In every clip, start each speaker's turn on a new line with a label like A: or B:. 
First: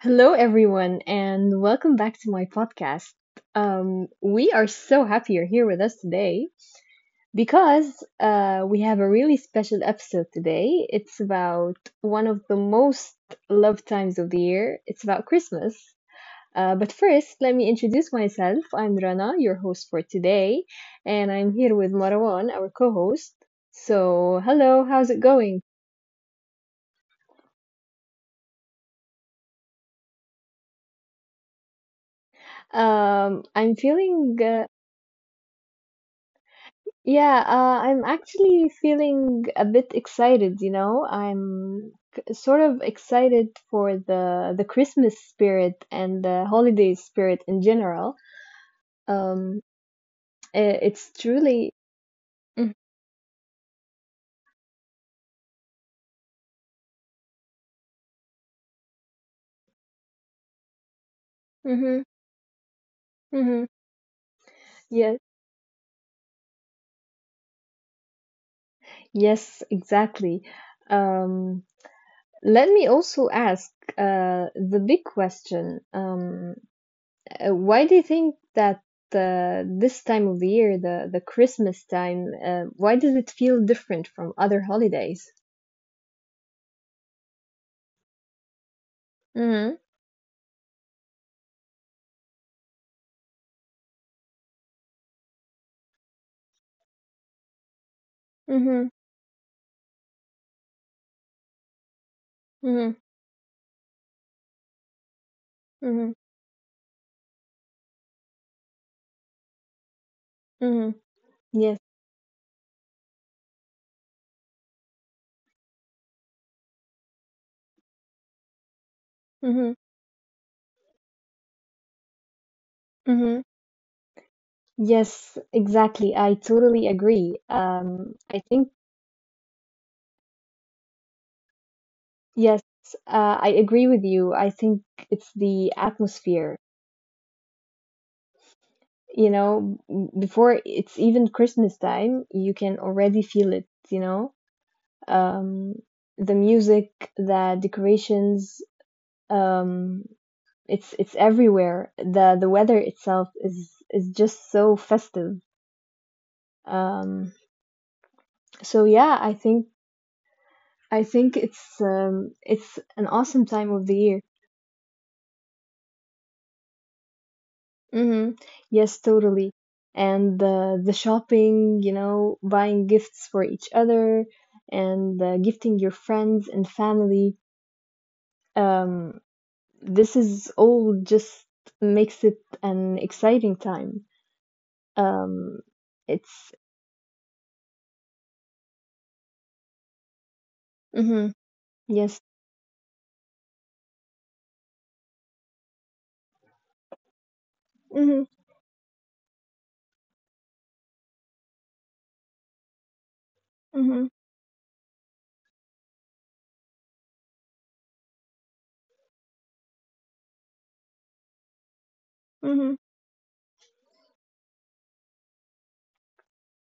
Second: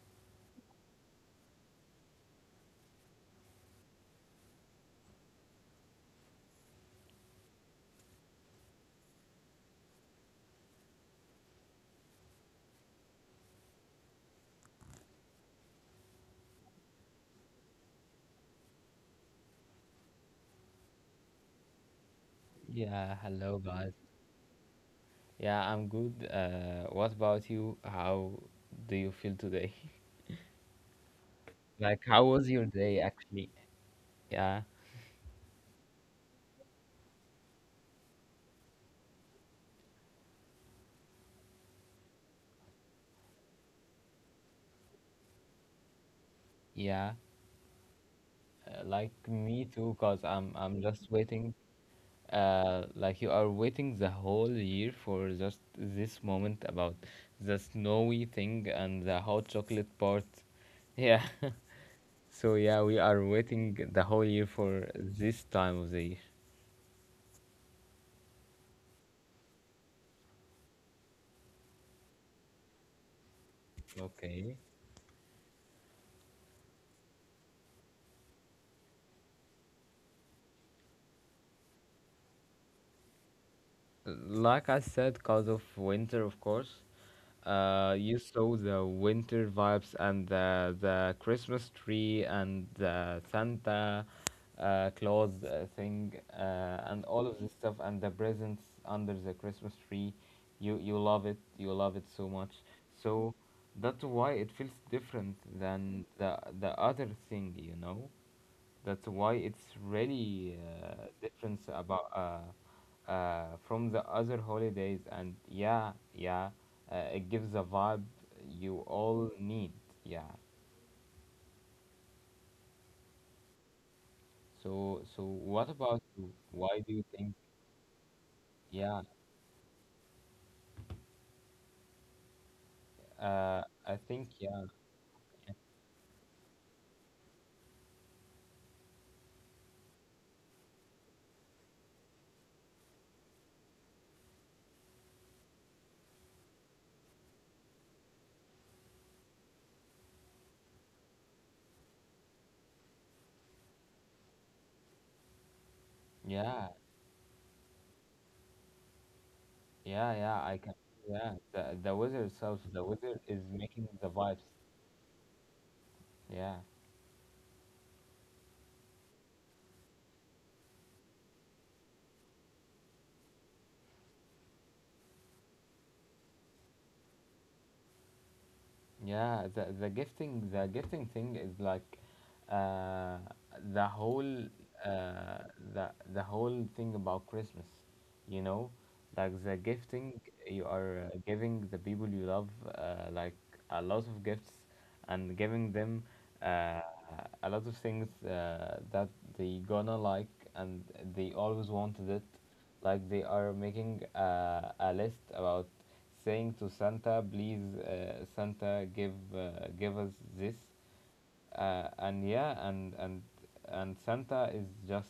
A: Hello, everyone, and welcome back to my podcast. We are so happy you're here with us today because we have a really special episode today. It's about one of the most loved times of the year. It's about Christmas. But first, let me introduce myself. I'm Rana, your host for today, and I'm here with Marwan, our co host.
B: Yeah,
A: So,
B: hello
A: hello,
B: guys.
A: how's it going?
B: Yeah, I'm good. What about you? How do you feel today? Like,
A: I'm
B: how was your
A: feeling
B: day actually? Yeah,
A: Yeah, I'm actually feeling a bit excited, you know. Sort of excited for the Christmas spirit and the holiday spirit in general.
B: yeah.
A: Um,
B: Like
A: it's
B: me too,
A: truly
B: cause I'm just
A: mm-hmm,
B: waiting. Like you are waiting the whole year for just this moment about the snowy thing and the hot chocolate part. Yeah.
A: mm-hmm.
B: So yeah, we are
A: Yes,
B: waiting the whole year for this time of the year.
A: yes, exactly. Um, Let me also ask the big question.
B: Okay.
A: Why do you think that this time of the year, the Christmas time, why does it feel different from other holidays?
B: Like I said, because of winter, of course, you
A: Mhm.
B: saw the winter vibes and the Christmas tree and the Santa Claus thing, and all
A: Mhm.
B: of this stuff and the presents under the Christmas tree. You love it.
A: Mhm.
B: You love it so much. So that's why it
A: Mhm.
B: feels different than the other thing. That's why
A: Mhm.
B: it's
A: Yes.
B: really different about from the other holidays, and yeah, yeah, it gives the vibe
A: Mhm.
B: you all need. Yeah.
A: Mhm. Yes, exactly. I
B: So,
A: totally
B: what
A: agree.
B: about you? Why do you think? Yeah.
A: Yes, I agree with you. I think it's
B: I
A: the
B: think. Yeah,
A: atmosphere. Before it's even Christmas time, you can already feel it, you know? um, the music, the decorations. Um, it's everywhere. The weather itself is just so festive. Um,
B: yeah,
A: so yeah, I think I think
B: yeah, yeah. I can.
A: it's
B: Yeah.
A: an
B: The
A: awesome
B: the
A: time
B: weather
A: of the
B: itself,
A: year.
B: the weather is making the vibes. Yeah.
A: Hmm. Yes, totally. And the shopping, you know, buying gifts for each other, and gifting your friends and family. Um, this is all
B: Yeah, the
A: just
B: the gifting the
A: Makes it
B: gifting thing
A: an
B: is like,
A: exciting time.
B: uh the
A: Um,
B: whole
A: it's
B: uh, the whole thing about Christmas, you know, like the
A: Mm-hmm,
B: gifting,
A: yes,
B: you are giving the people you love, like a lot of gifts, and giving them
A: mm-hmm,
B: uh, a lot of things that they gonna like and they always wanted it.
A: mm-hmm,
B: Like they are making a list about saying to Santa, please, Santa, give us this.
A: mm-hmm,
B: And yeah, and Santa is just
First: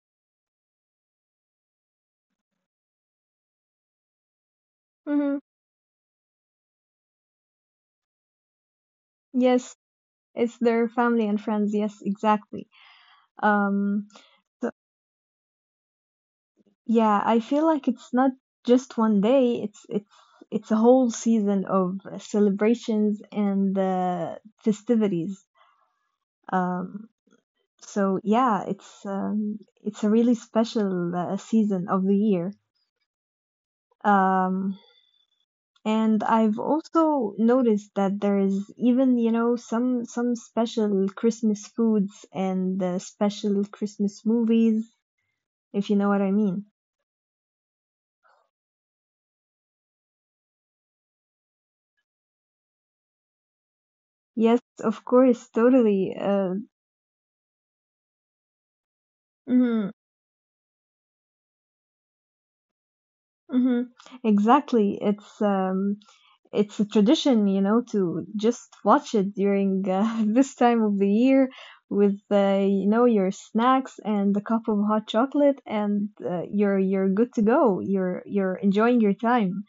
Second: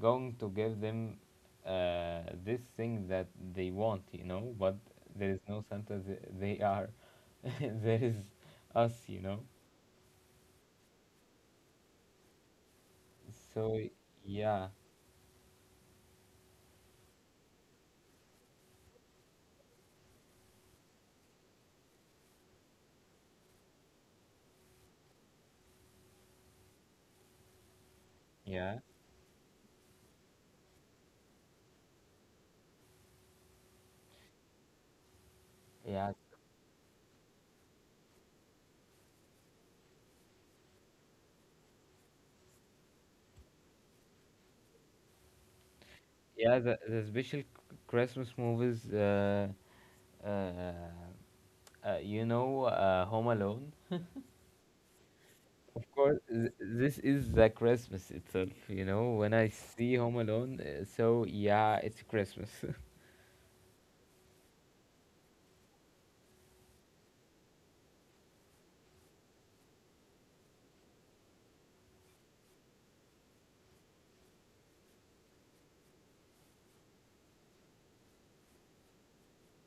B: going to give them this thing that they want you know but There
A: mm-hmm,
B: is no Santa. They are, there is us, you know.
A: yes, it's their family and friends. Yes, exactly.
B: So
A: Um,
B: yeah,
A: so yeah, I feel like it's not just one day. It's a whole season of celebrations and festivities. Um, so yeah,
B: yeah,
A: it's a really special season of the year. Um,
B: yeah,
A: And I've also noticed that there is even, you know, some special Christmas foods and special Christmas movies, if you know what I
B: yeah,
A: mean.
B: the special Christmas movies, uh, you know, Home Alone.
A: Yes, of course,
B: Of
A: totally.
B: course, this is the Christmas itself, you know. When I
A: Mhm,
B: see Home Alone, so yeah, it's Christmas.
A: mhm. Exactly. It's a tradition, you know, to just watch it during this time of the year with you know your snacks and a cup of hot chocolate, and you're good to go. You're enjoying your time.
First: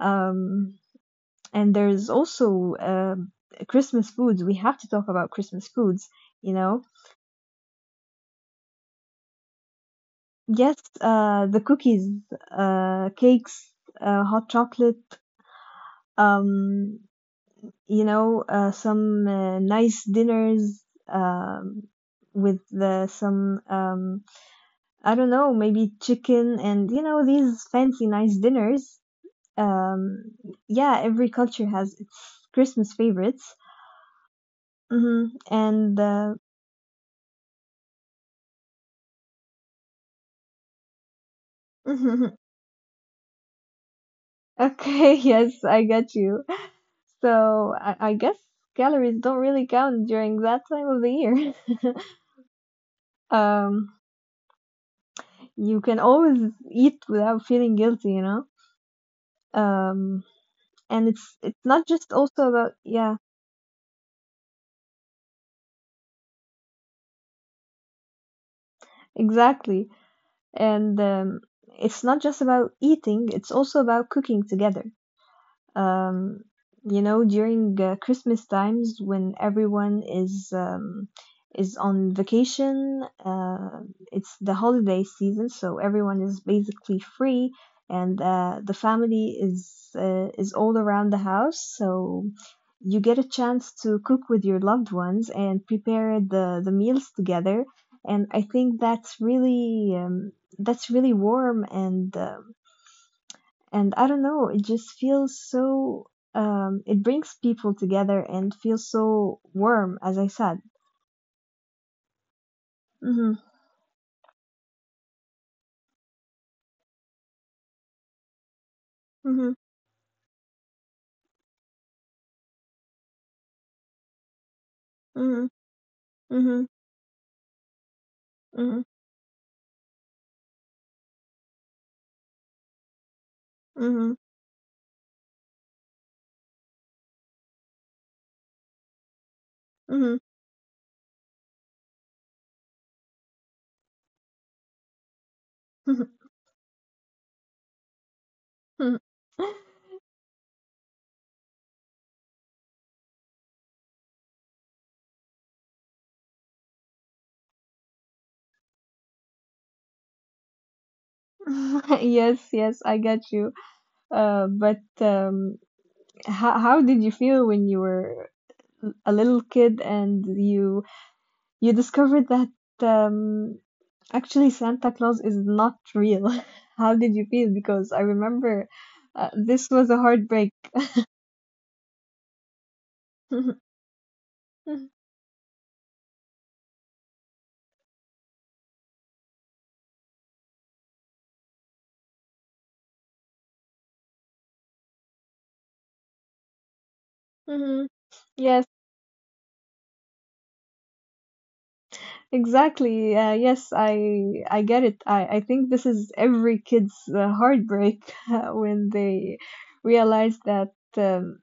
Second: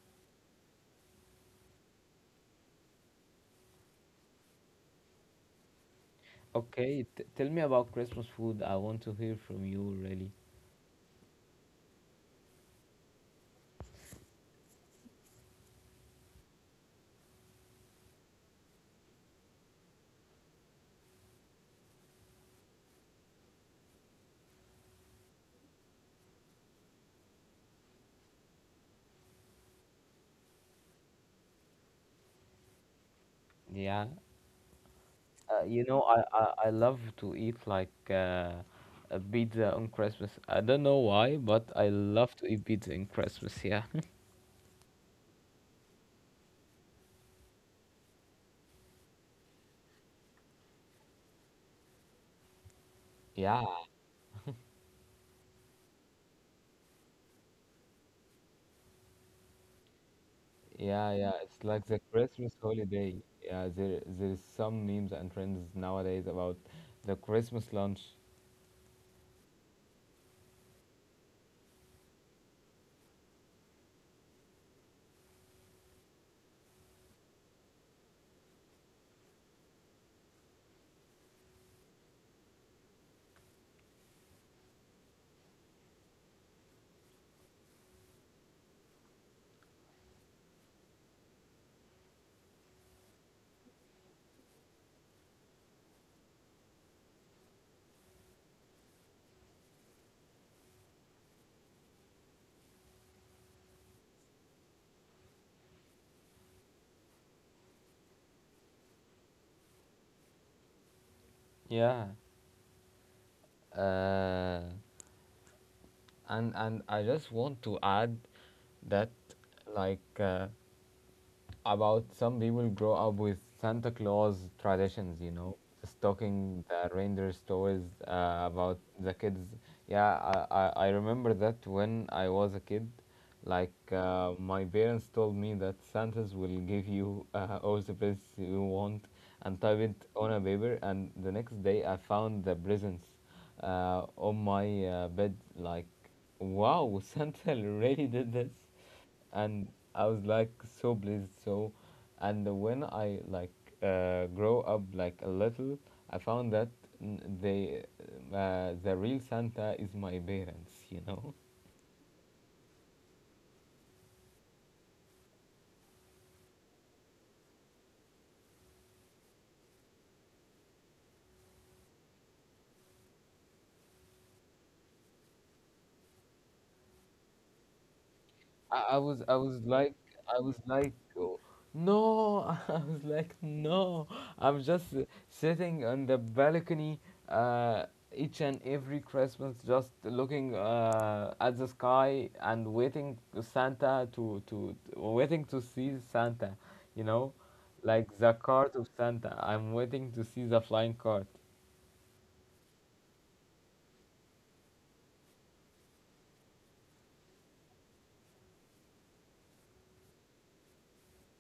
A: Um, and there's also Christmas foods. We have to talk about Christmas foods, you know.
B: Okay, tell me about Christmas food. I want to hear from you, really.
A: Yes, the cookies, cakes, hot chocolate, um, you know, some nice dinners um, with the, some, I don't know, maybe chicken and, you know, these fancy nice dinners. Um, yeah, every culture has its Christmas favorites.
B: Yeah,
A: Mm-hmm.
B: you
A: And
B: know, I, I I love to eat like, a pizza on Christmas. I don't know why, but I
A: Mhm.
B: love to eat pizza in Christmas. Yeah.
A: Okay, yes, I get you. I guess calories don't really count during that time of the year.
B: Yeah,
A: Um, you can always eat without feeling guilty, you know? Um, and
B: yeah, yeah.
A: it's
B: It's like
A: not
B: the
A: just also
B: Christmas
A: about yeah,
B: holiday. Yeah, there is some memes and trends nowadays about the Christmas lunch.
A: Exactly. And It's not just about eating, it's also about cooking together. um, you know, during Christmas times when everyone is on vacation, it's the holiday season, so everyone is basically free, and the family is all around the house, so you get a chance to cook with your loved ones and prepare the meals together, and I think that's really warm and I don't know, it just feels so, it brings people together and feels so warm, as I said.
B: Yeah.
A: Mhm,
B: uh and I just want to add that,
A: mhm,
B: like, about some people grow up with Santa Claus traditions, you
A: mhm,
B: know, stocking
A: mhm,
B: the reindeer stores, about the kids. Yeah, I remember that when I was a kid, like,
A: mhm,
B: my parents told me that Santas will give you all the presents you want and type it
A: mhm,
B: on a paper. And the next day, I found the presents on my bed. Like,
A: mhm,
B: wow, Santa really did this,
A: mhm.
B: and I was like so pleased. So, and when I, like, grow up like a little, I found that n- they the real Santa is my parents. You know.
A: Yes, yes, I get you. But How did you feel when you were a little kid and you discovered that um actually, Santa Claus is not real. How did you feel? Because I remember
B: I, I was I was
A: this was
B: like
A: a
B: I
A: heartbreak.
B: was like oh, no. I was like, no. I'm just sitting on the balcony, uh, each and every Christmas, just looking at the sky and waiting to Santa to, waiting to see Santa, you know,
A: Mhm.
B: like the
A: Yes,
B: cart of Santa, I'm waiting to see the flying cart.
A: exactly. Yes, I get it. I think this is every kid's heartbreak when they realize that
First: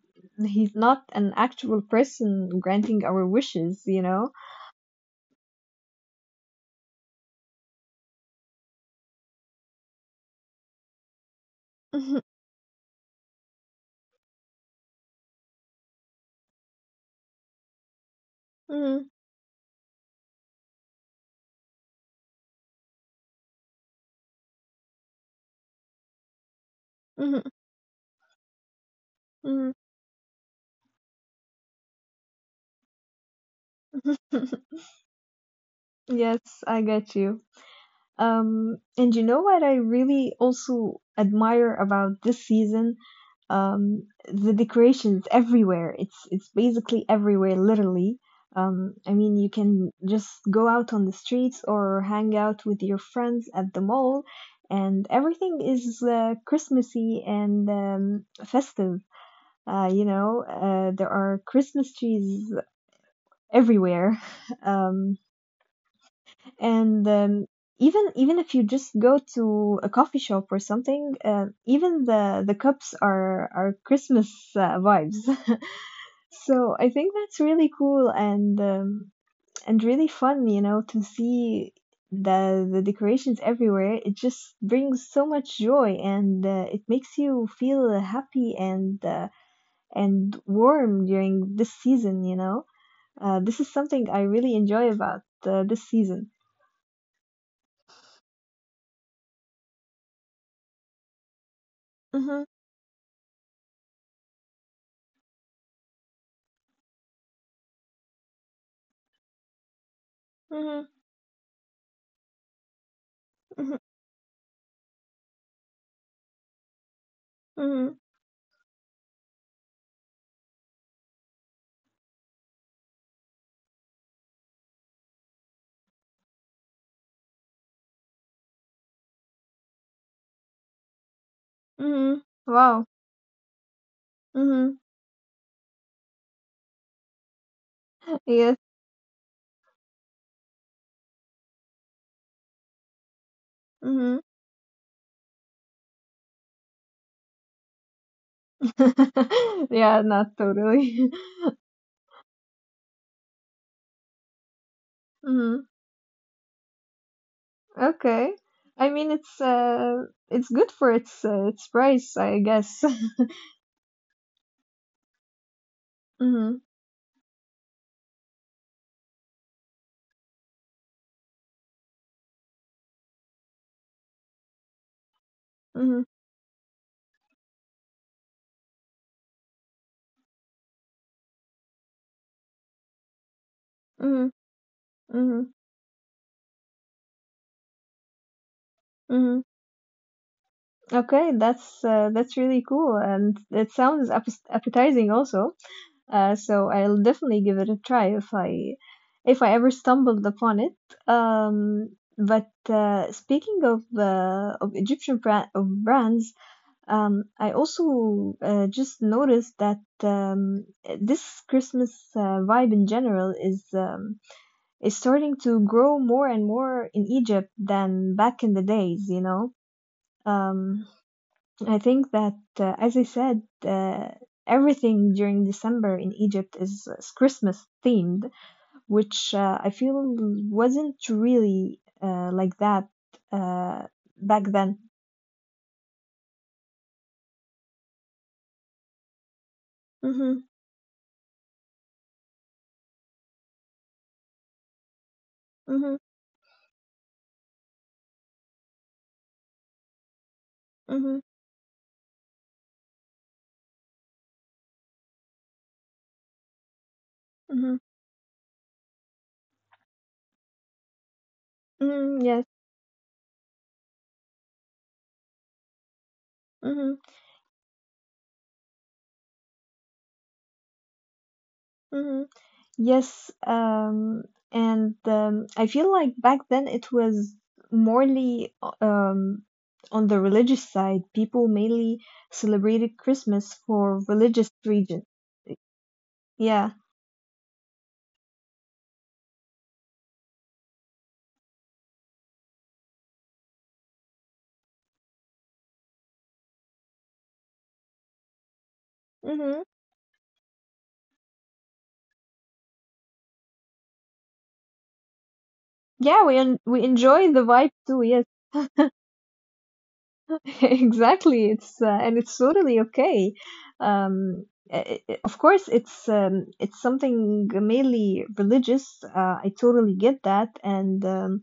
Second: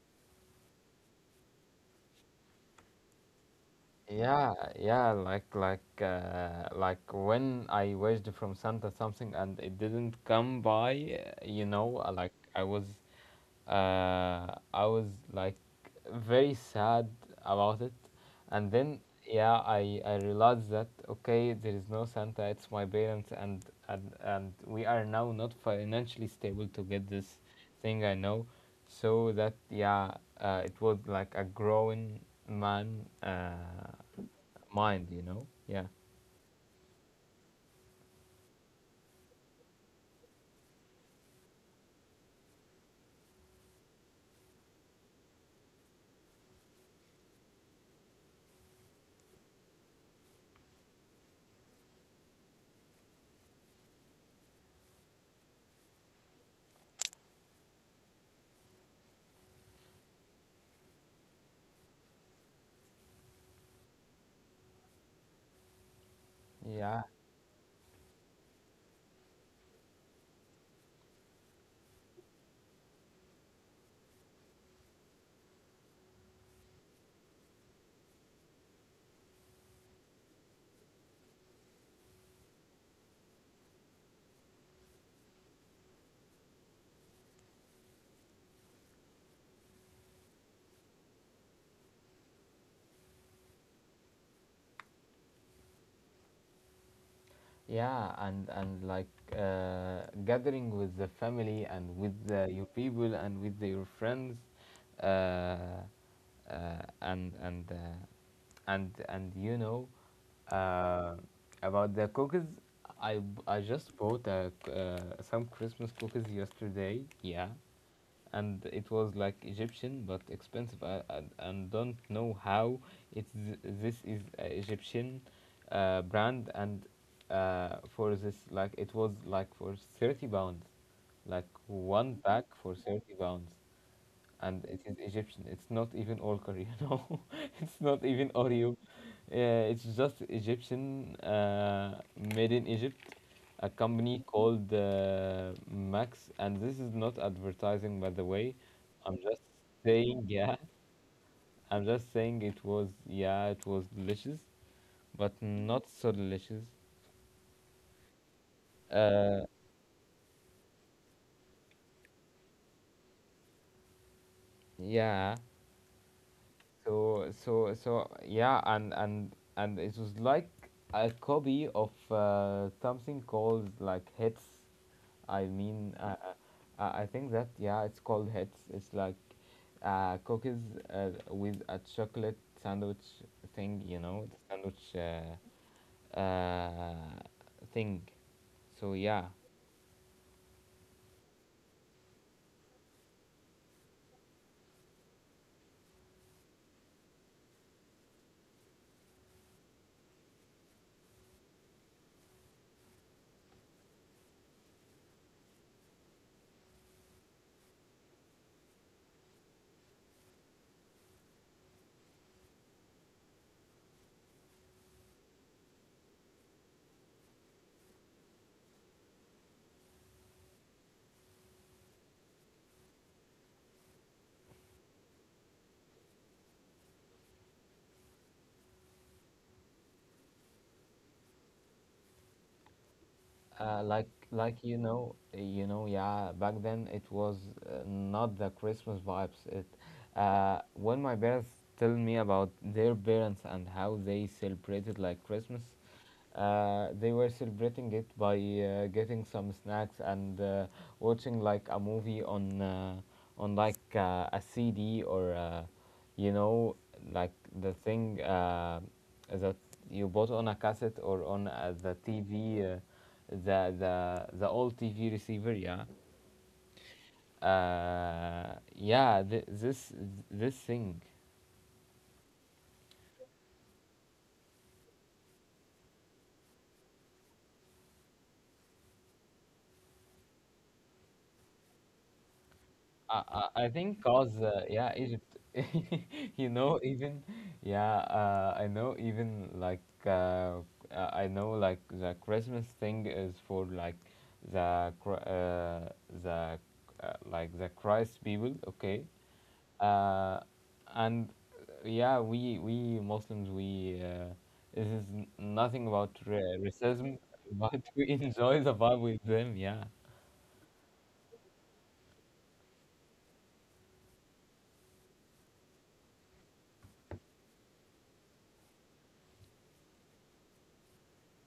A: he's not an actual person granting our wishes, you know?
B: Yeah, yeah, like when I wished from Santa something and it didn't come by. You know, I was like very sad about it, and then
A: Mhm,
B: yeah, I realized that, okay, there is no Santa, it's my parents, and we are now not financially stable to get this
A: mhm,
B: thing, I know, so that,
A: mhm,
B: yeah, it was like a growing man. Mind, you know. Yeah.
A: yes, I get you. And you know what I really also admire about this season? Um, the decorations everywhere. It's basically everywhere, literally. I mean, you can just go out on the streets or hang out with your friends at the mall, and everything is Christmassy and festive. There are Christmas trees everywhere. Um,
B: Yeah,
A: and Even even if you just go to a coffee shop or something even the cups are Christmas vibes so I think that's really cool, and really fun, you know, to see the decorations everywhere. It just brings so much joy, and it makes you feel happy and warm during this season, you know. This is something I really enjoy about this season.
B: yeah, and like, gathering with the family and with
A: Hmm.
B: your people and with your friends, uh, uh, and and uh, and you know,
A: Hmm.
B: uh, about the cookies. I just bought some Christmas cookies yesterday. Yeah,
A: Hmm.
B: and it was like Egyptian but expensive. And don't know how it's, this is Egyptian brand, and for this, like it was like for 30 pounds, like one
A: Hmm.
B: pack for
A: Wow.
B: 30 pounds, and it
A: Hmm.
B: is Egyptian. It's not even all Korean. No, it's not even
A: Yes.
B: Oreo. Uh, it's just Egyptian, made in Egypt, a
A: Hmm.
B: company called Max. And this is not advertising, by the way. I'm just
A: Yeah,
B: saying,
A: not
B: yeah.
A: totally.
B: I'm just saying, it was, yeah, it was delicious, but
A: Hmm.
B: not so delicious.
A: Okay. I mean,
B: Uh,
A: it's good for its price, I guess.
B: yeah.
A: Hmm.
B: So, yeah, and it was like a copy of something called, like, hits. I mean,
A: Hmm.
B: I think that, yeah, it's called hits. It's like, cookies with a chocolate sandwich thing, you know,
A: Hmm.
B: the sandwich
A: Hmm.
B: uh, uh, thing. So yeah.
A: Hmm. Okay, that's really cool, and it sounds appetizing also. So I'll definitely give it a try if I ever stumbled upon it. But Speaking of Egyptian brands, I also just noticed that this Christmas vibe in general is starting to grow more and more in Egypt than back in the days, you know. Um, I think that, as I said, everything during December in Egypt is Christmas themed, which I feel wasn't really like that uh,
B: Like
A: back
B: like you
A: then.
B: know you know yeah, back then it was, not the Christmas vibes. It
A: Hmm.
B: When my parents tell me about their parents and how they celebrated, like, Christmas,
A: Hmm.
B: they were celebrating it by getting some snacks and
A: Hmm.
B: watching like a movie on, a CD, or you know, like the
A: Hmm.
B: thing that you bought on a cassette or on, the
A: Hmm. Yes.
B: TV, the old TV receiver. Yeah,
A: Hmm.
B: yeah. This thing.
A: Hmm. Yes. And I feel like back then it was morely um, on the religious side. People mainly celebrated
B: I,
A: Christmas
B: I think,
A: for
B: cause
A: religious
B: yeah,
A: region.
B: Egypt, you
A: Yeah.
B: know, even yeah, I know, even like, I know, like, the Christmas thing is for like, the Chri- the like the Christ people, okay.
A: Hmm.
B: uh, and yeah, we Muslims, we this is nothing about
A: Yeah, we
B: racism,
A: enjoy the vibe
B: but
A: too.
B: we
A: Yes,
B: enjoy the vibe with them. Yeah,
A: exactly. It's and it's totally okay. Um, of course, it's something mainly religious. I totally get that, and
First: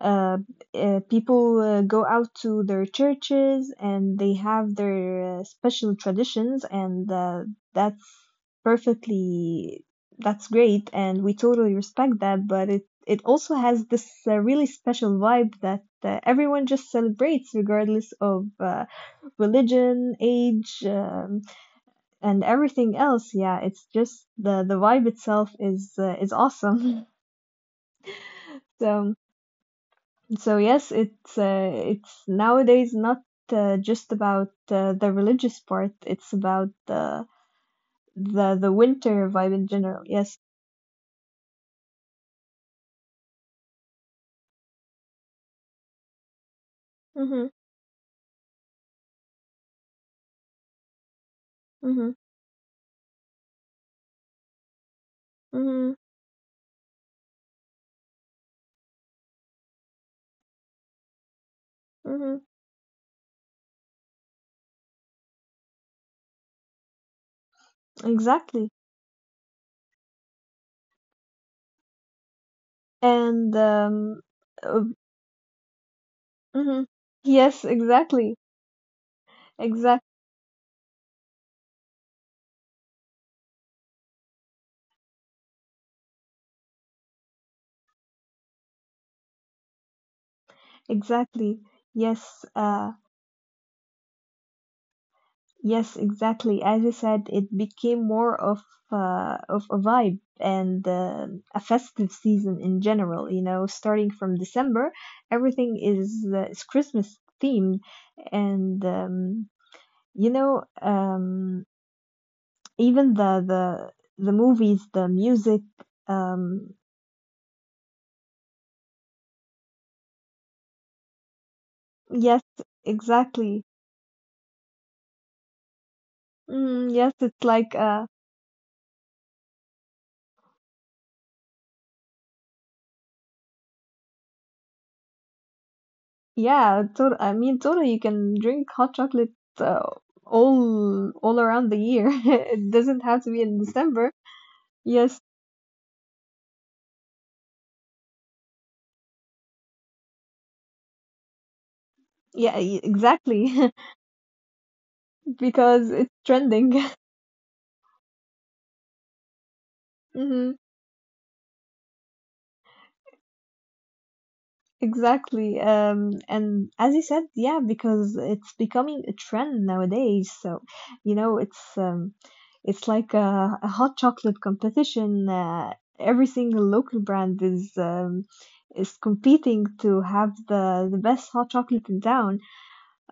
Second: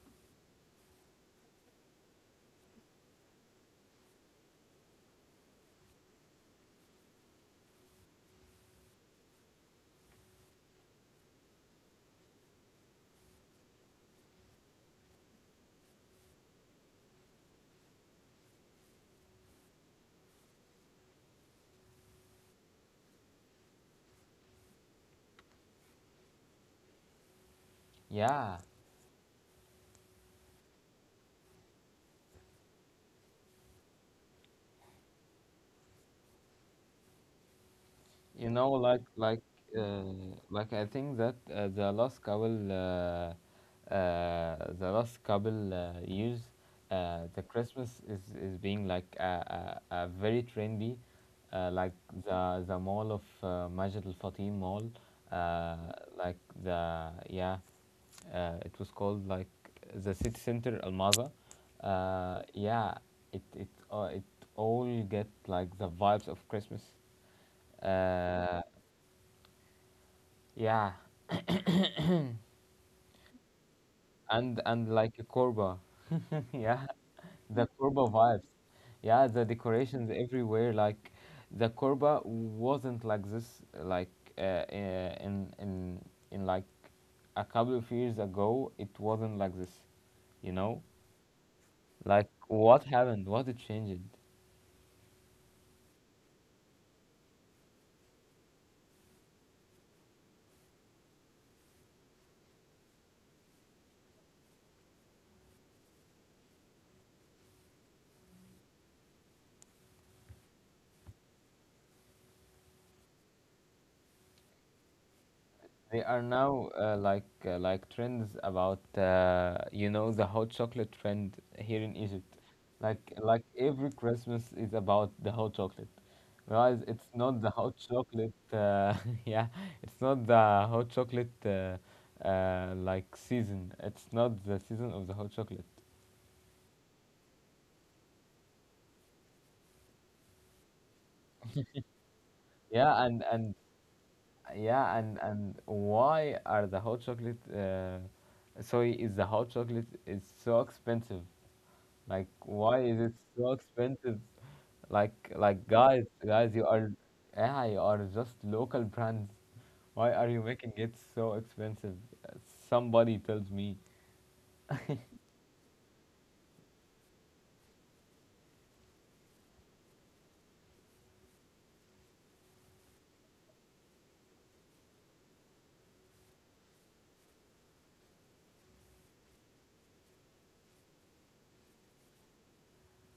A: uh, people go out to their churches and they have their special traditions, and that's perfectly, that's great, and we totally respect that, but it also has this really special vibe that everyone just celebrates regardless of religion, age, and everything else. Yeah, it's just the vibe itself is awesome.
B: yeah.
A: So so yes, it's nowadays not just about the religious part. It's about the
B: You
A: the
B: know,
A: the winter vibe in
B: uh,
A: general. Yes.
B: like, I think that the last couple years, the
A: Mhm.
B: Christmas is being like a very trendy, like,
A: Mhm.
B: the mall of, Majid Al Fatim Mall, uh,
A: Mhm.
B: like, the yeah it was called like the city center Al Maza.
A: Mhm.
B: Yeah, it all get like the vibes of Christmas. uh,
A: Exactly.
B: yeah,
A: And.
B: and
A: Uh,
B: and like a Korba. Yeah,
A: mhm. Yes.
B: the Korba
A: Exactly.
B: vibes. Yeah, the
A: Exact.
B: decorations everywhere. Like, the Korba wasn't like this. Like, uh, uh, in in in like a couple of years ago, it wasn't like this, you know.
A: Exactly.
B: Like,
A: Yes.
B: what happened? What it changed?
A: Yes, exactly. As I said, it became more of a vibe and a festive season in general. You know, starting from December, everything is Christmas themed, and you know, um, even the movies, the music.
B: They are now
A: Um,
B: like, like, trends about, you know, the hot chocolate trend here in Egypt.
A: yes,
B: Like
A: exactly.
B: every Christmas is about the hot chocolate, whereas it's
A: Mm, yes,
B: not the
A: it's
B: hot
A: like
B: chocolate. Yeah, it's not the hot chocolate, like, season. It's not the season of the hot chocolate.
A: yeah, tot I mean, totally, you can drink hot chocolate uh, all around the year. It
B: Yeah,
A: doesn't
B: and
A: have to be
B: and
A: in December.
B: yeah, and
A: Yes,
B: and why are the hot chocolate soy is the hot chocolate is so expensive? Like,
A: yeah,
B: why is it so
A: exactly,
B: expensive? Like,
A: because
B: guys,
A: it's
B: guys,
A: trending.
B: yeah, you are just local brands. Why are you
A: Mhm.
B: making it so expensive? Uh, Somebody tells me.
A: Exactly. And as you said, yeah, because it's becoming a trend nowadays. So, you know, it's like a hot chocolate competition. Every single local brand is competing to have the best hot chocolate in town.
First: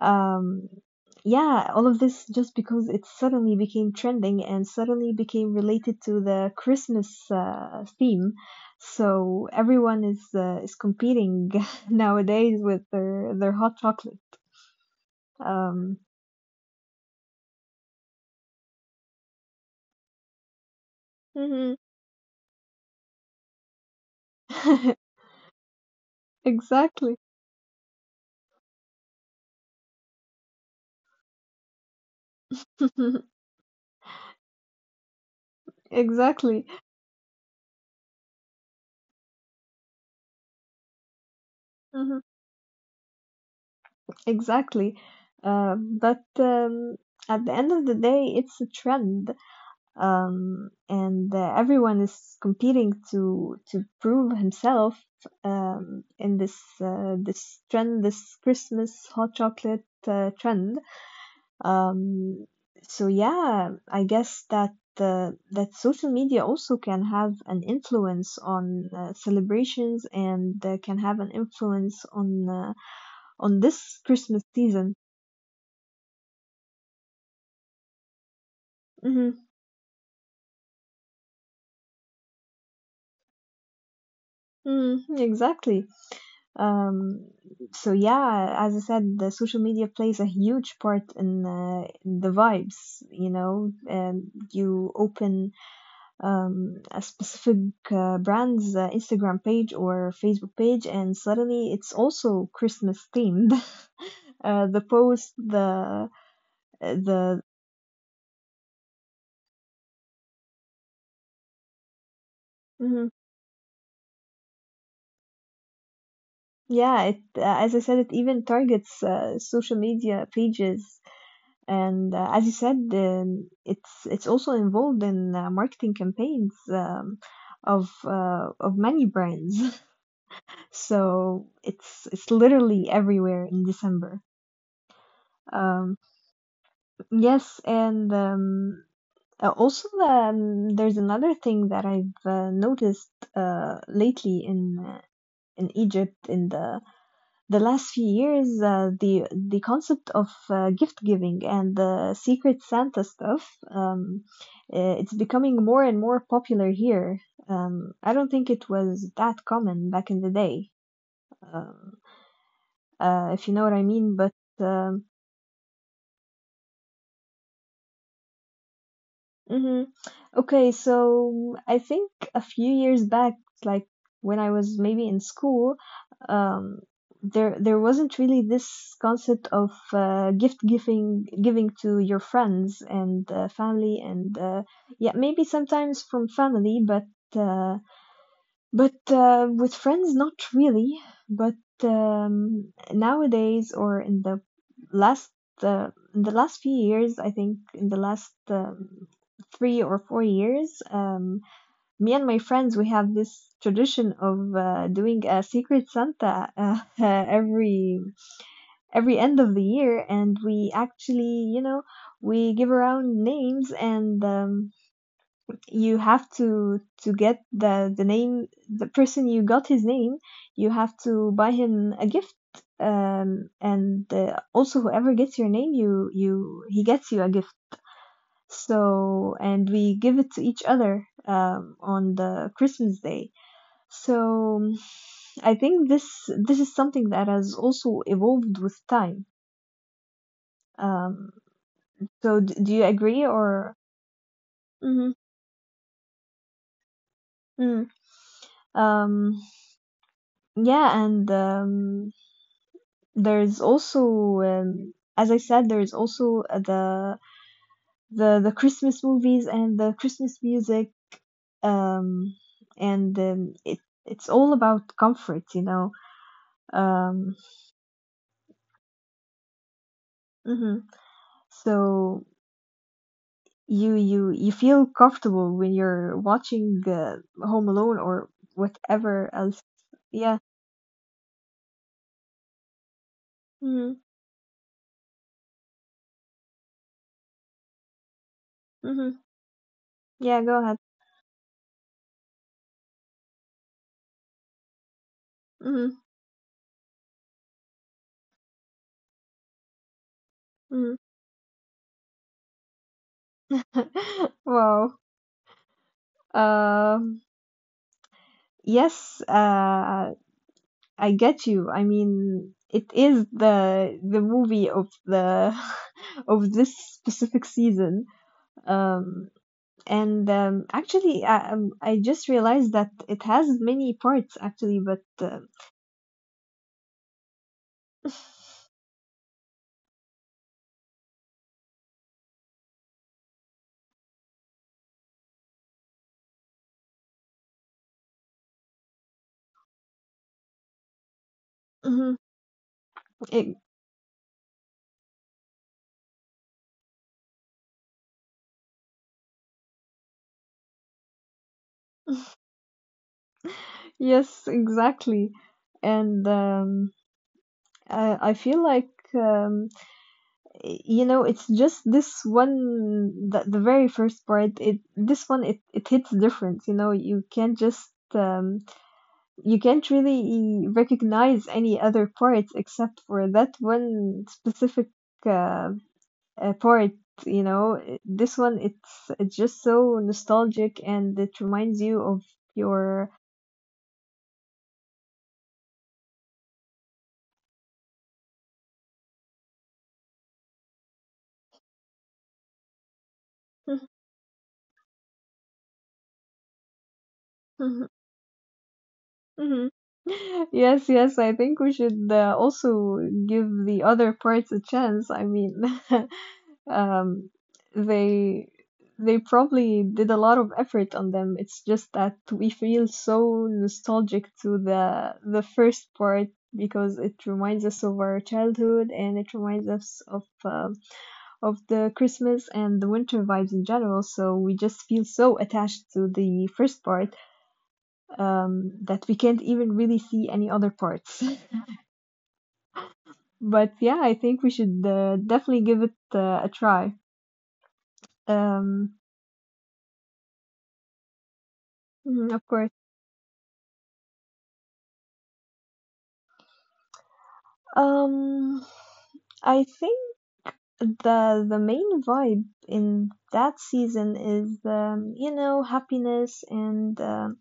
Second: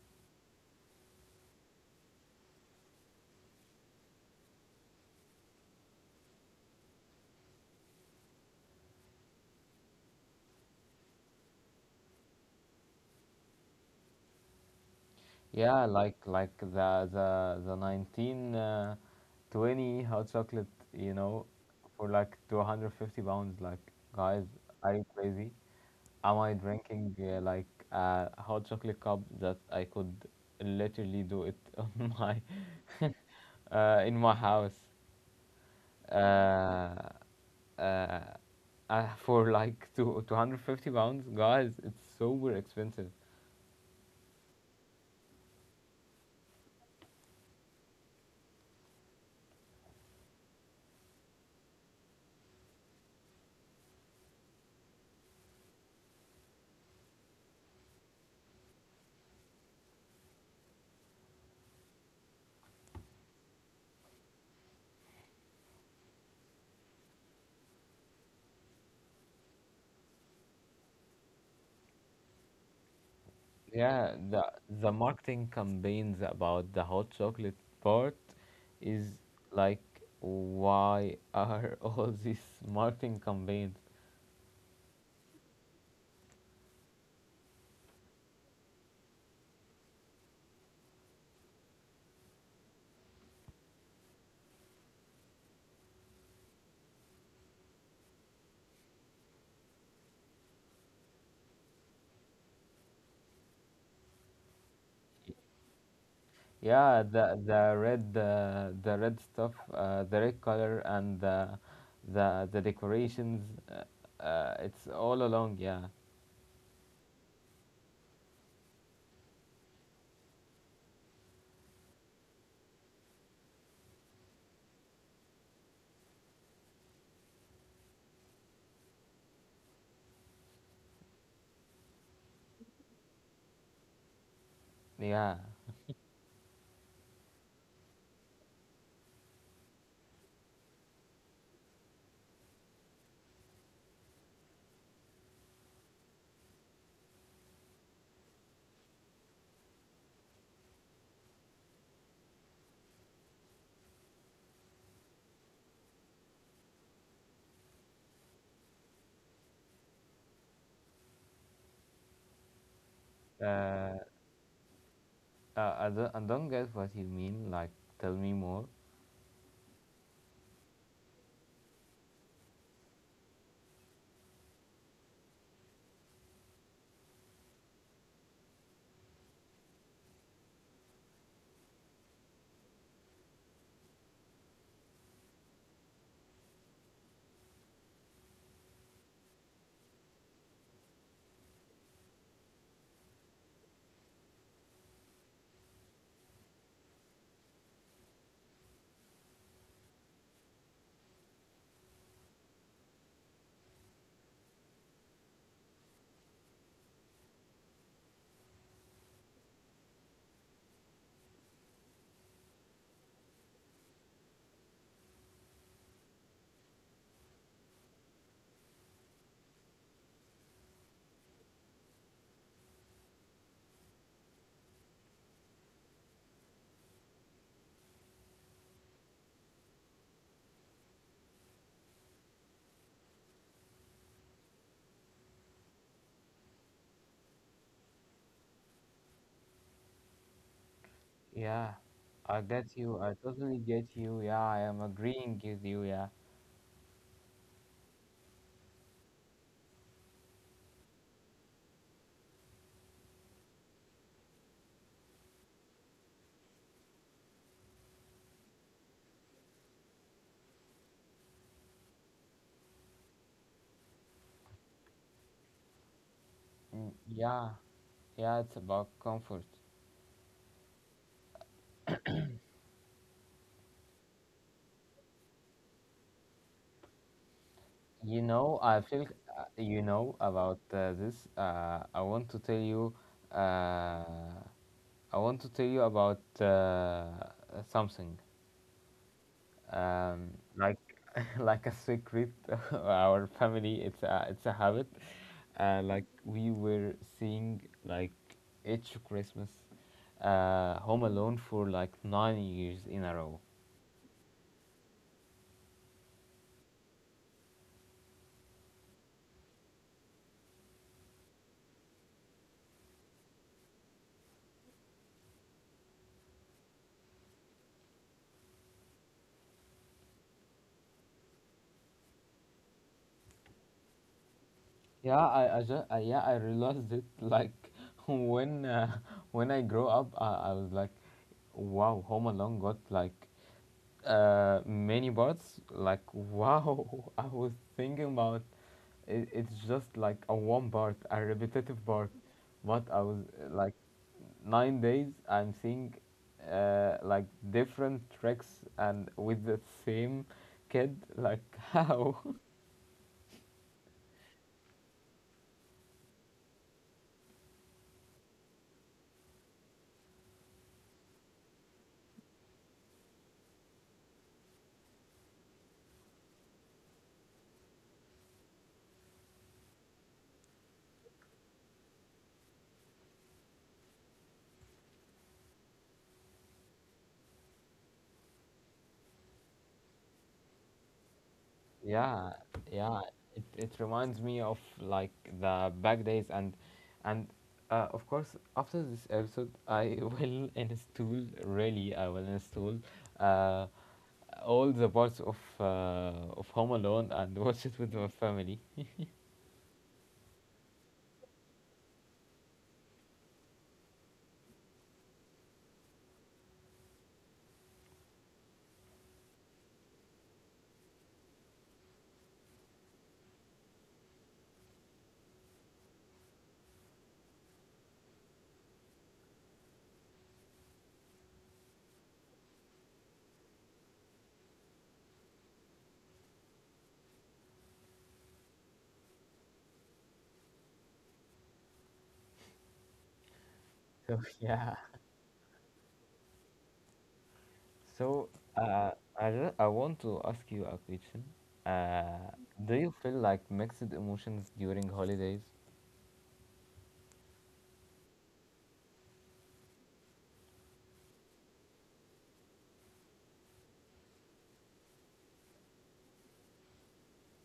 A: Um, yeah, all of this just because it suddenly became trending and suddenly became related to the Christmas theme. So everyone is competing nowadays with their hot chocolate.
B: Yeah,
A: Um,
B: like, the nineteen twenty hot chocolate, you know,
A: mhm.
B: for like 250 pounds. Like, guys, are you crazy? Am I drinking,
A: Exactly,
B: like, a hot chocolate cup that I could literally do it on my in my house,
A: exactly,
B: uh, uh, for like two 250 pounds? Guys, it's
A: mhm,
B: super expensive.
A: exactly. But At the end of the day, it's a trend, and everyone is competing to prove himself in this this trend, this Christmas hot chocolate trend. Um, so yeah, I guess that that social media also can have an influence on celebrations and can have an influence on this
B: Yeah, the
A: Christmas
B: the
A: season.
B: marketing campaigns about the hot chocolate part is
A: Hmm.
B: like, why are all these marketing campaigns?
A: Hmm. Exactly. Um, so yeah, as I said, the social media plays a huge part in the vibes. You know, and you open a specific brand's Instagram page or Facebook page, and suddenly it's also Christmas themed. The post,
B: Yeah, the
A: the
B: the red, the red stuff, the red color and the
A: Mhm.
B: decorations. It's all along. Yeah,
A: Yeah, it as I said, it even targets social media pages. And as you said, it's also involved in marketing campaigns of many brands. So it's literally everywhere in December.
B: yeah.
A: Um, yes, and also there's another thing that I've noticed lately in Egypt in the last few years, the concept of gift giving and the Secret Santa stuff, it's becoming more and more popular here. I don't think it was that common back in the day, um, if you know what I
B: Uh,
A: mean. But um,
B: I don't get what you mean. Like, tell me more.
A: mhm. Okay, so I think a few years back, like when I was maybe in school, um, there wasn't really this concept of gift giving to your friends and family, and yeah, maybe sometimes from family, but uh, with friends, not really. But nowadays, or in the last last few years, I think in the last 3 or 4 years, me and my friends, we have this tradition of doing a secret Santa, every end of the year. And we actually, we give around names and. You have to get the name, the person you got his name, you have to buy him a gift, and also whoever gets your name, you he gets you a gift. So, and we give it to each other on the Christmas Day. so um, I think this is something that has also evolved with time. um
B: Yeah, I
A: so do
B: get
A: you
B: you. I
A: agree,
B: totally
A: or?
B: get you. Yeah, I am
A: Mm-hmm.
B: agreeing with you. Yeah.
A: Mm. um yeah. and There's also, as I said, there's also the Christmas movies and the Christmas music, um, and it's all about comfort.
B: Mm,
A: Um,
B: yeah, yeah. It's about comfort.
A: mhm. So you feel comfortable when you're watching Home Alone
B: You
A: or
B: know, I feel,
A: whatever else.
B: you know
A: Yeah.
B: about this. I want to tell you.
A: Mhm.
B: Uh, I want to tell you about something,
A: Mhm.
B: um,
A: Yeah. Go
B: like,
A: ahead.
B: like a secret of our family. It's a habit.
A: Mhm.
B: Like, we were seeing, like, each Christmas,
A: Mhm.
B: Home Alone for like 9 years in a row.
A: Wow. Um. Yes. I get you. I mean, it is the movie of the of this specific season. Um, and actually, I just realized that it has many parts, actually, but
B: Yeah, yeah, I realized it, like, when uh, when I grow up, I was like, wow, Home Alone got like many parts, like, wow. I was thinking about it's just like a one part, a repetitive part,
A: mhm.
B: but I was,
A: it-
B: like, 9 days I'm seeing, like, different tricks and with the same kid, like, how.
A: yes, exactly. And I feel like, um, you know, it's just this one, the very first part. It this one it it hits different. You know, you can't just you can't really recognize any other parts except for that one specific uh, part, you know. This one, it's just so nostalgic, and it reminds you of
B: Yeah, yeah.
A: your
B: It reminds me of like the back days and of course after this episode I will install really, I will install uh all the parts of Home Alone and watch it with my family.
A: yes, yes, I think we should also give the other parts a chance, I mean. um, they they probably did a lot of effort on them. It's just that we feel so nostalgic to the first part, because it reminds us of our childhood, and it reminds us of the Christmas and the winter vibes in general. So we just feel so attached to the first part, that we can't even really see any other parts. But yeah, I
B: So
A: think we
B: yeah.
A: should definitely give it a try.
B: So uh
A: Um,
B: I want to ask you a question. Uh,
A: mhm, of course.
B: do you feel like mixed emotions during holidays?
A: Um, I think the main vibe in that season is, you know, happiness,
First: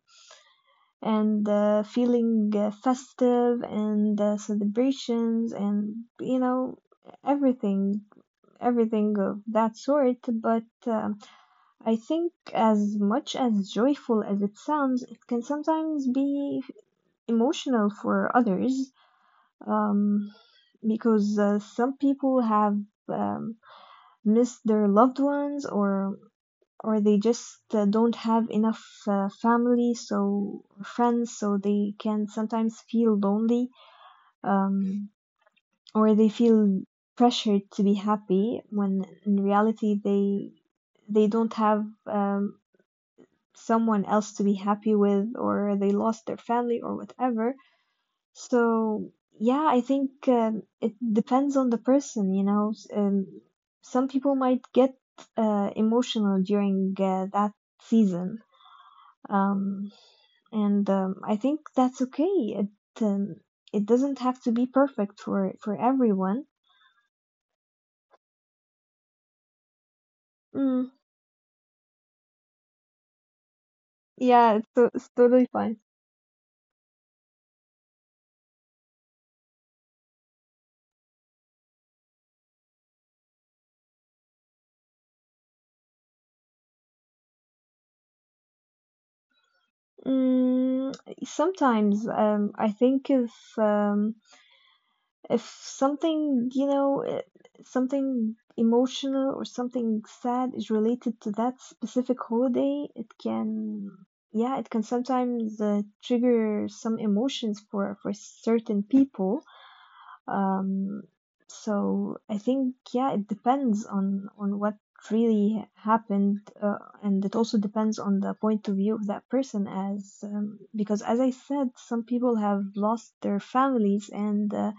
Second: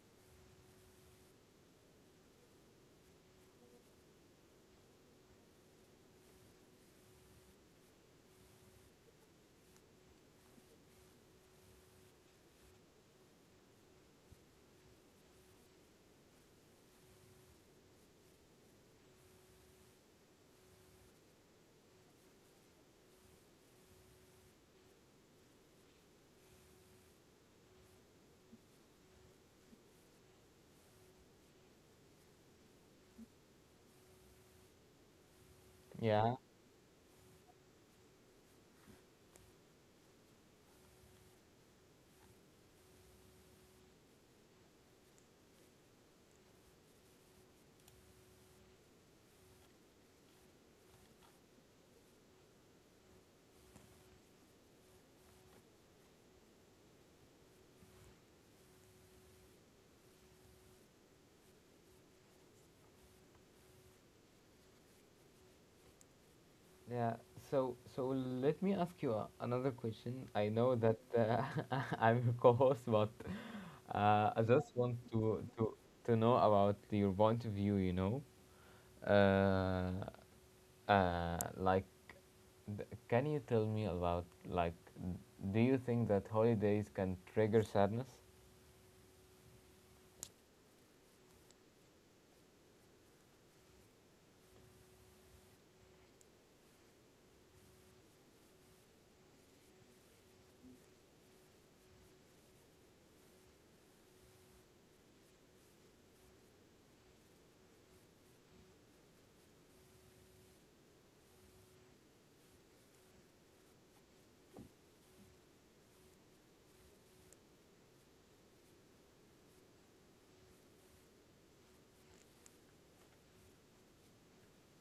A: and feeling festive, and celebrations and, everything everything of that sort. But I think, as much as joyful as it sounds, it can sometimes be emotional for others, um, because some people have um, missed their loved ones, or they just don't have enough family, so friends, so they can sometimes feel lonely, um, or they
B: Yeah,
A: feel pressured to be happy when in reality they don't have someone else to be happy with, or they lost their family or whatever. So, yeah, I think, it depends on the person, you know. Some people might get emotional during that season, um, and I think that's okay. It um, it doesn't have to be perfect for everyone.
B: yeah, so let me ask you another question. I know
A: Mm,
B: that I'm your co-host, but I
A: yeah,
B: just want
A: it's
B: to
A: totally
B: to
A: fine.
B: to know about your point of view, you know. Uh, like, can you tell me about, like, do you think that holidays can trigger sadness?
A: Mm, sometimes, I think, if um, if something you know eh, something emotional or something sad is related to that specific holiday, it can, yeah, it can sometimes trigger some emotions for certain people. um so I think, yeah, it depends on what really happened, and it also depends on the point of view of that person, as because, as I said, some people have lost their families, and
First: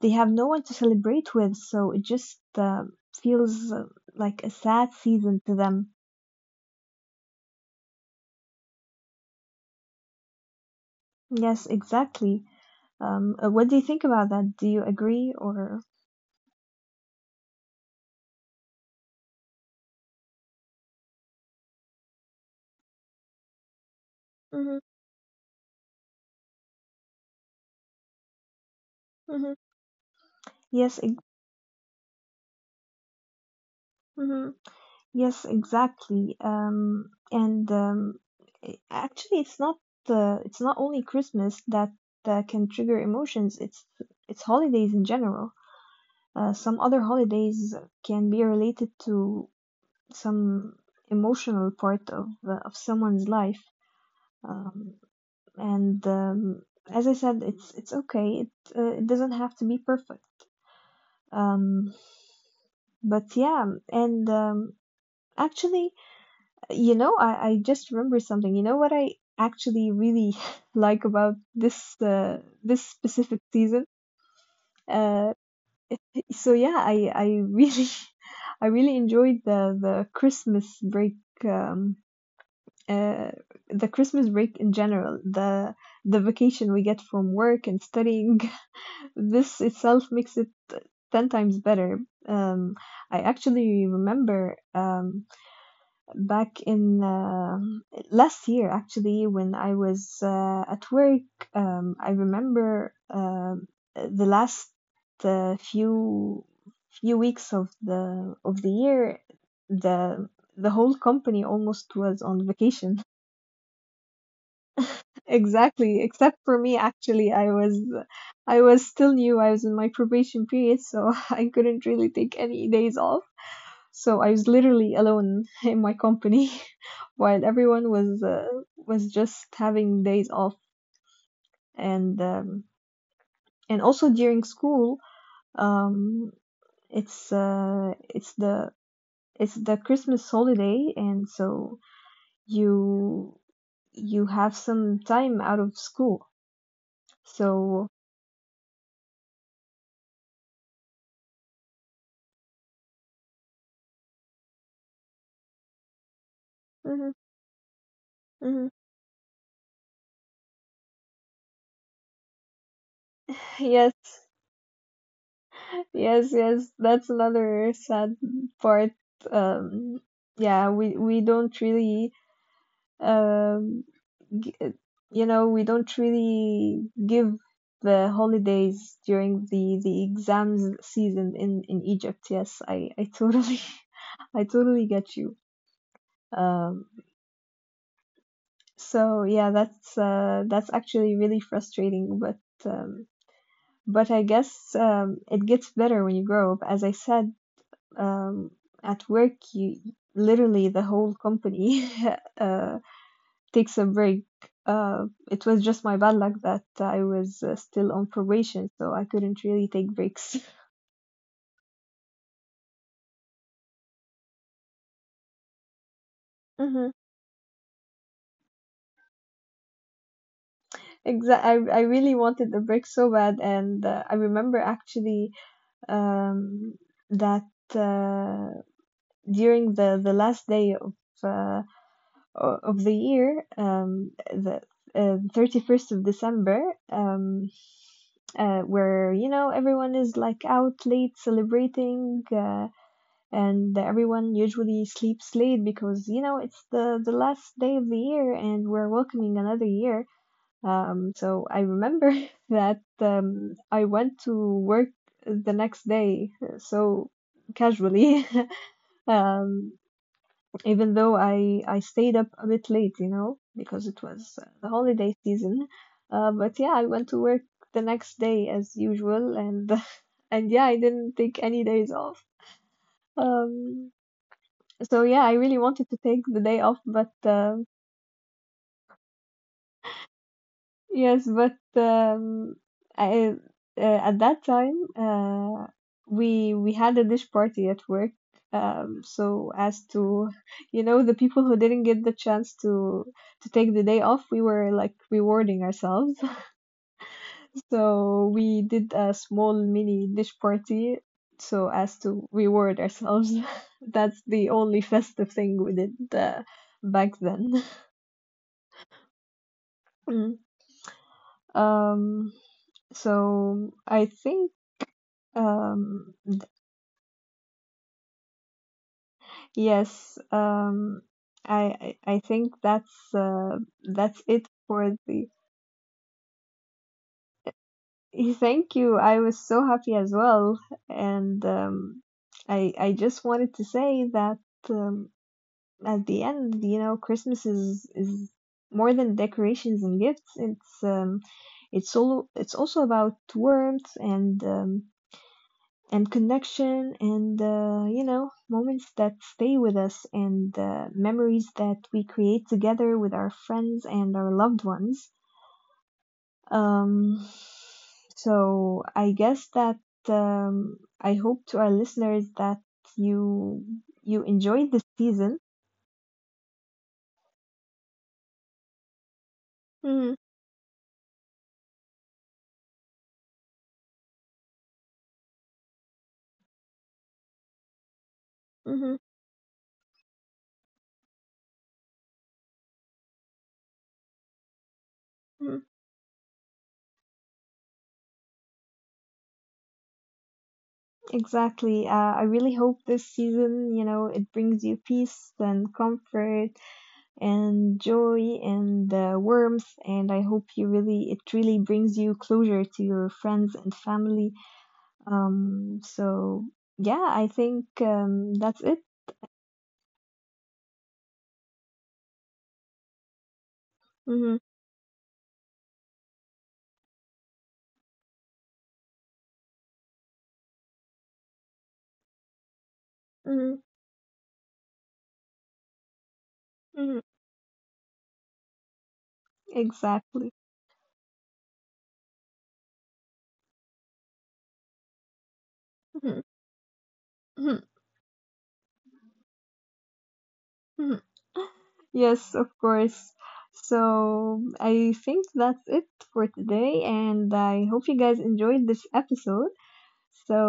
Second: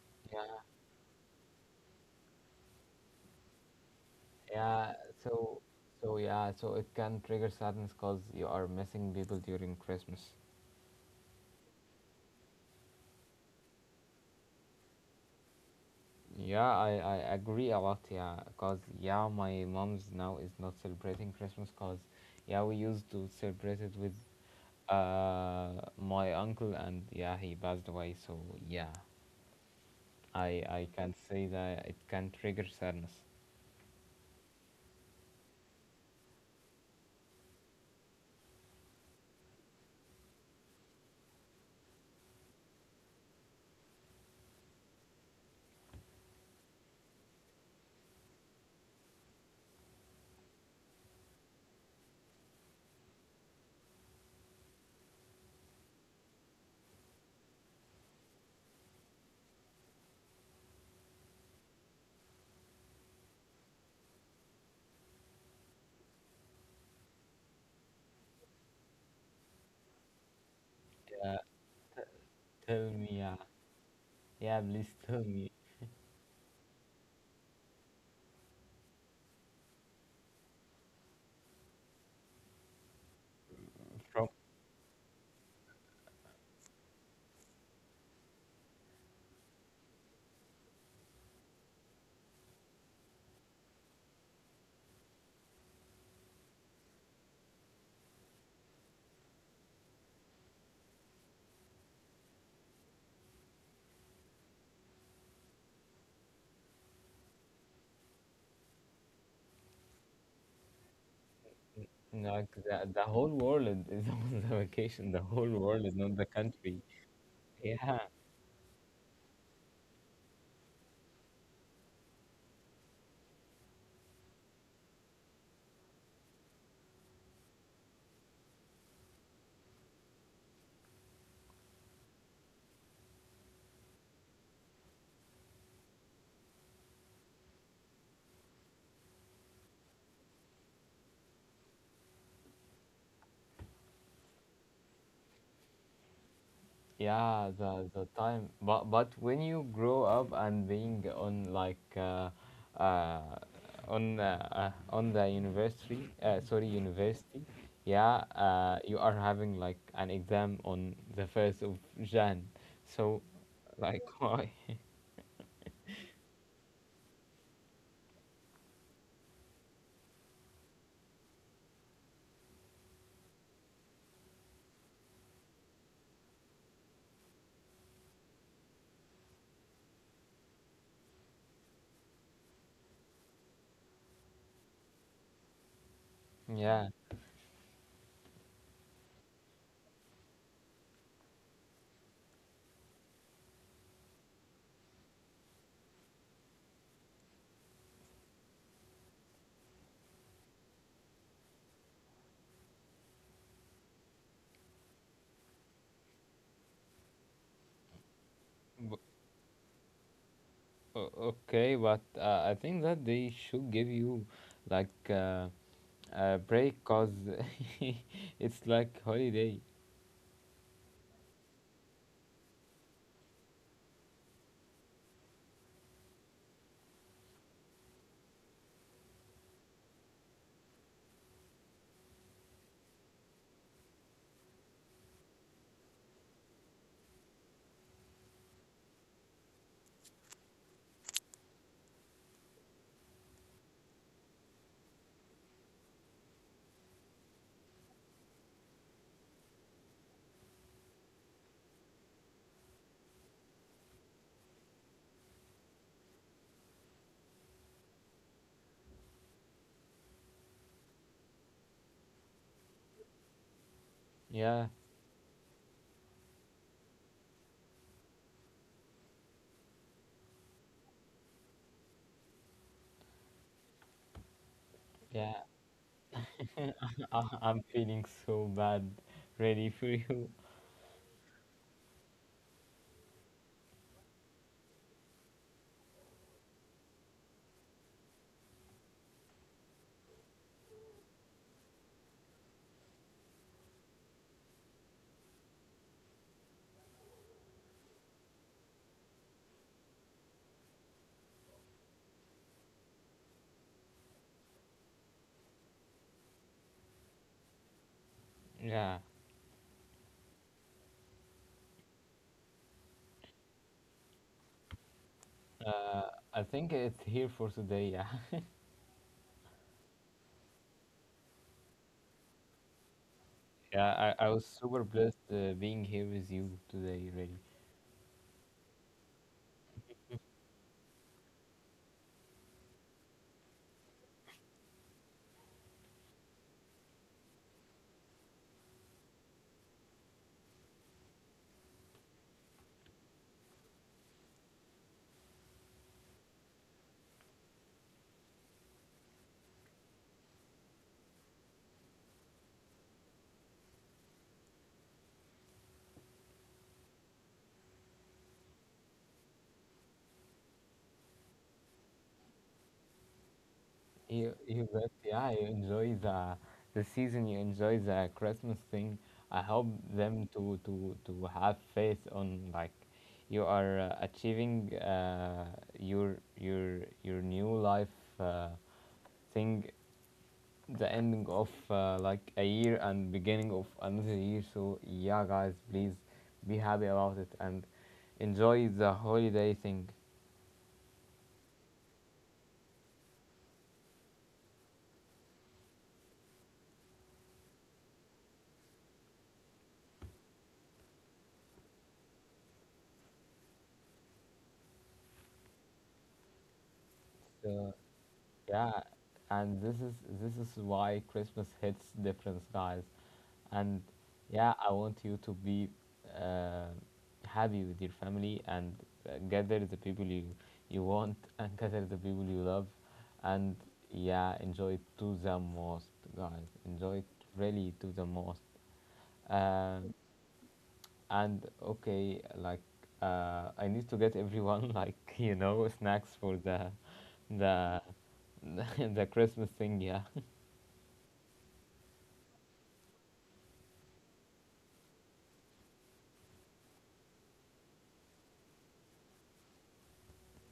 A: they have
B: Yeah,
A: no one to celebrate with, so it just feels like a sad
B: yeah.
A: season to
B: So,
A: them.
B: so yeah, so it can trigger sadness because you are missing people during Christmas.
A: Yes, exactly. What do you think about that? Do you agree, or?
B: Yeah, I agree a lot. Yeah, because yeah, my mom's now is not celebrating Christmas because yeah, we used to celebrate it with
A: Hmm.
B: uh my uncle, and yeah, he passed away. So yeah,
A: Hmm.
B: I
A: Yes,
B: can't say that it can trigger sadness.
A: mhm. Yes, exactly. Actually, it's not the it's not only Christmas that can trigger emotions. It's holidays in general. Some other holidays can be related to some emotional part of someone's life, um, and as I said, it's okay. It doesn't have to be perfect, um, but yeah. and actually, you know, I just remember something. You know what I actually really like about
B: Yeah,
A: this this
B: tell me. Yeah,
A: specific season.
B: yeah, please tell
A: uh,
B: me
A: so yeah, I really I really enjoyed the Christmas break, um, uh, the
B: from
A: Christmas break in general, the vacation we get from work and studying. This itself makes it 10 times better. Um, I actually remember, back in last year, actually, when I was at work, I remember, the last uh, few few weeks of the year, the the whole company almost was on
B: like
A: vacation.
B: the whole world is on the vacation. The whole world is
A: Exactly.
B: not the
A: Except for me,
B: country.
A: actually,
B: Yeah,
A: I was still new. I was in my probation period, so I couldn't really take any days off. So I was literally alone in my company while everyone was just having days off. and um, and also, during school, um, it's uh, it's the it's the Christmas holiday, and so you you have some time out of school.
B: yeah,
A: So,
B: the time, but when you grow up and being on like uh, on the university, sorry,
A: mhm,
B: university, yeah,
A: mhm.
B: you are having like an exam on the 1st of Jan, so
A: Yes,
B: like why?
A: yes, yes. That's another sad part. Um, yeah, we don't really, um, g- uh, you know, we don't really give the holidays during the exams season in Egypt. Yes, I totally I totally get you.
B: Yeah.
A: Um, so yeah, that's actually really frustrating, but um, I guess, it gets better when you grow up. As I said, um, at work, you literally the whole company uh, takes a break. It was just my bad luck that I was still on probation, so
B: b-
A: I couldn't really take breaks.
B: o- Okay, but I think that they should give you like a break,
A: Mm-hmm.
B: cause it's like holiday.
A: Exactly. I really wanted a break so bad, and I remember, actually, um, that uh, during the last day of uh, of the year, the 31st of December, um, where, you know, everyone is like out late celebrating, and everyone usually sleeps late because, you know, it's the last day of the year, and we're welcoming another year. So I remember that I went to work the next day, so casually, um even though I stayed up a bit late, you know, because it was
B: Yeah.
A: the holiday season. But yeah, I went to work the next day as usual, and and yeah, I didn't take any days off. Um, so yeah,
B: Yeah.
A: I really wanted to take the day off, but
B: I'm feeling so bad. Ready for you?
A: yes, but I, at that time, we had a dish party at work. So as to, you know, the people who didn't get the chance to take the day off, we were like rewarding ourselves. So we did a small mini dish party so as to reward ourselves. That's the only festive thing we did, back then.
B: Yeah.
A: Mm. Um, so I think...
B: Uh,
A: Um,
B: I think it's here for today. Yeah.
A: yes, I think
B: Yeah.
A: that's
B: I was
A: it
B: super
A: for
B: blessed
A: the.
B: being here with you today. Really.
A: Thank you. I was so happy as well, and I just wanted to say that, um, at the end, you know, Christmas is more than decorations and gifts. It's also about warmth and, connection, and you know, moments that stay with us, and memories that we create together with our friends and our loved ones. um, so I guess that, I hope, to our listeners, that you you
B: You
A: enjoyed this
B: guys. Yeah.
A: season.
B: You enjoy the season. You enjoy the Christmas thing. I help
A: Mm.
B: them to have faith on like you are achieving your new life uh,
A: Hmm.
B: thing, the ending of like a year and beginning of another year. So yeah, guys,
A: Mm.
B: please be happy about it and enjoy the holiday thing.
A: Exactly. I really hope this season, you know, it brings you peace and comfort and joy and warmth, and I hope you really it really brings you closure to your friends and family. So yeah, I think
B: So
A: that's
B: yeah,
A: it.
B: and this is why Christmas hits different, guys. And
A: Hmm.
B: yeah, I want you to be uh, happy with your family, and gather the people you you want and gather the people you love, and
A: Hmm.
B: yeah, enjoy it to the most, guys. Enjoy
A: Hmm.
B: it really to the most. Um,
A: Exactly.
B: and okay, like I need to get everyone like you know snacks
A: Mhm,
B: for
A: mhm,
B: the the Christmas thing. Yeah.
A: mhm. Yes, of course. So I think that's it for today, and I hope you guys enjoyed this episode. So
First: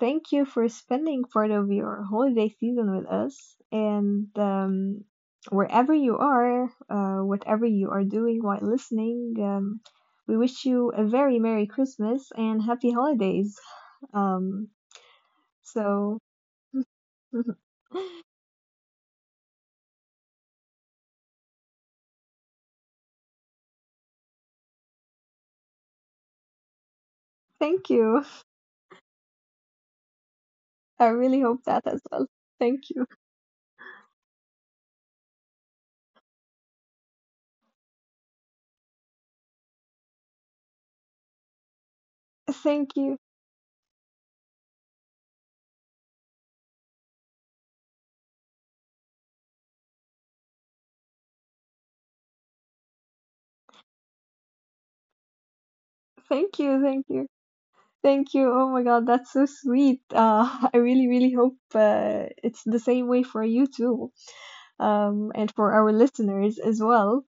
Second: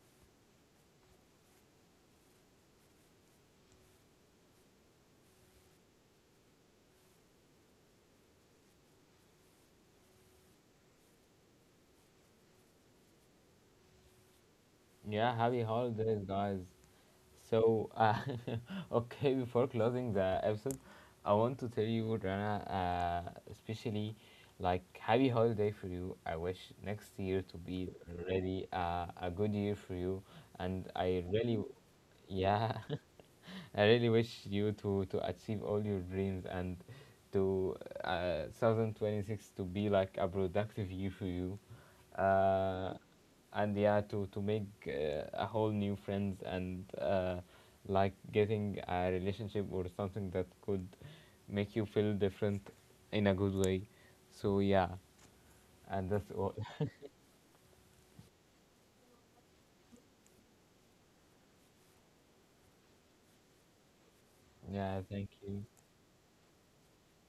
A: thank you for spending part of your holiday season with us. And wherever you are, whatever you are doing while listening, we wish you a very Merry Christmas and Happy Holidays. Um,
B: Yeah, happy
A: so
B: holidays, guys. So, okay, before closing the episode, I want to tell you, Rana, especially like happy holiday for you. I wish next year to be
A: thank you.
B: really a good year for you, and
A: I
B: I
A: really
B: really,
A: hope that as well.
B: yeah,
A: Thank you.
B: I really wish you to achieve all your dreams and to 2026 to be like a productive year for you. Uh,
A: Thank you.
B: and yeah, to make a whole new friends and like getting a relationship or something that could make you feel different in a good way, so yeah, and that's all.
A: Thank you. Thank you. Thank you. Oh my God, that's so sweet. I really, really hope, it's the same way for you too,
B: Yeah, thank
A: and
B: you.
A: for our listeners as well.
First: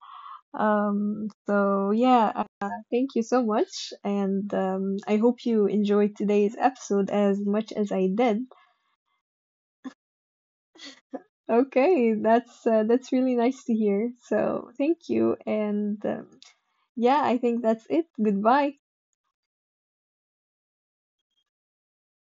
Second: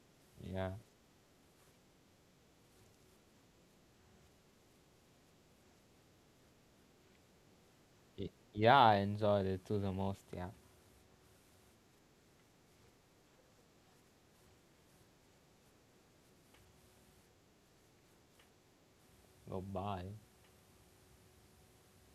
B: Yeah.
A: So, yeah, thank you so much. And I hope you enjoyed today's episode as much as I
B: Y-
A: did.
B: yeah, I enjoyed it to the most. Yeah,
A: Okay, that's really nice to hear. So, thank you. And yeah, I think that's it. Goodbye.
B: goodbye.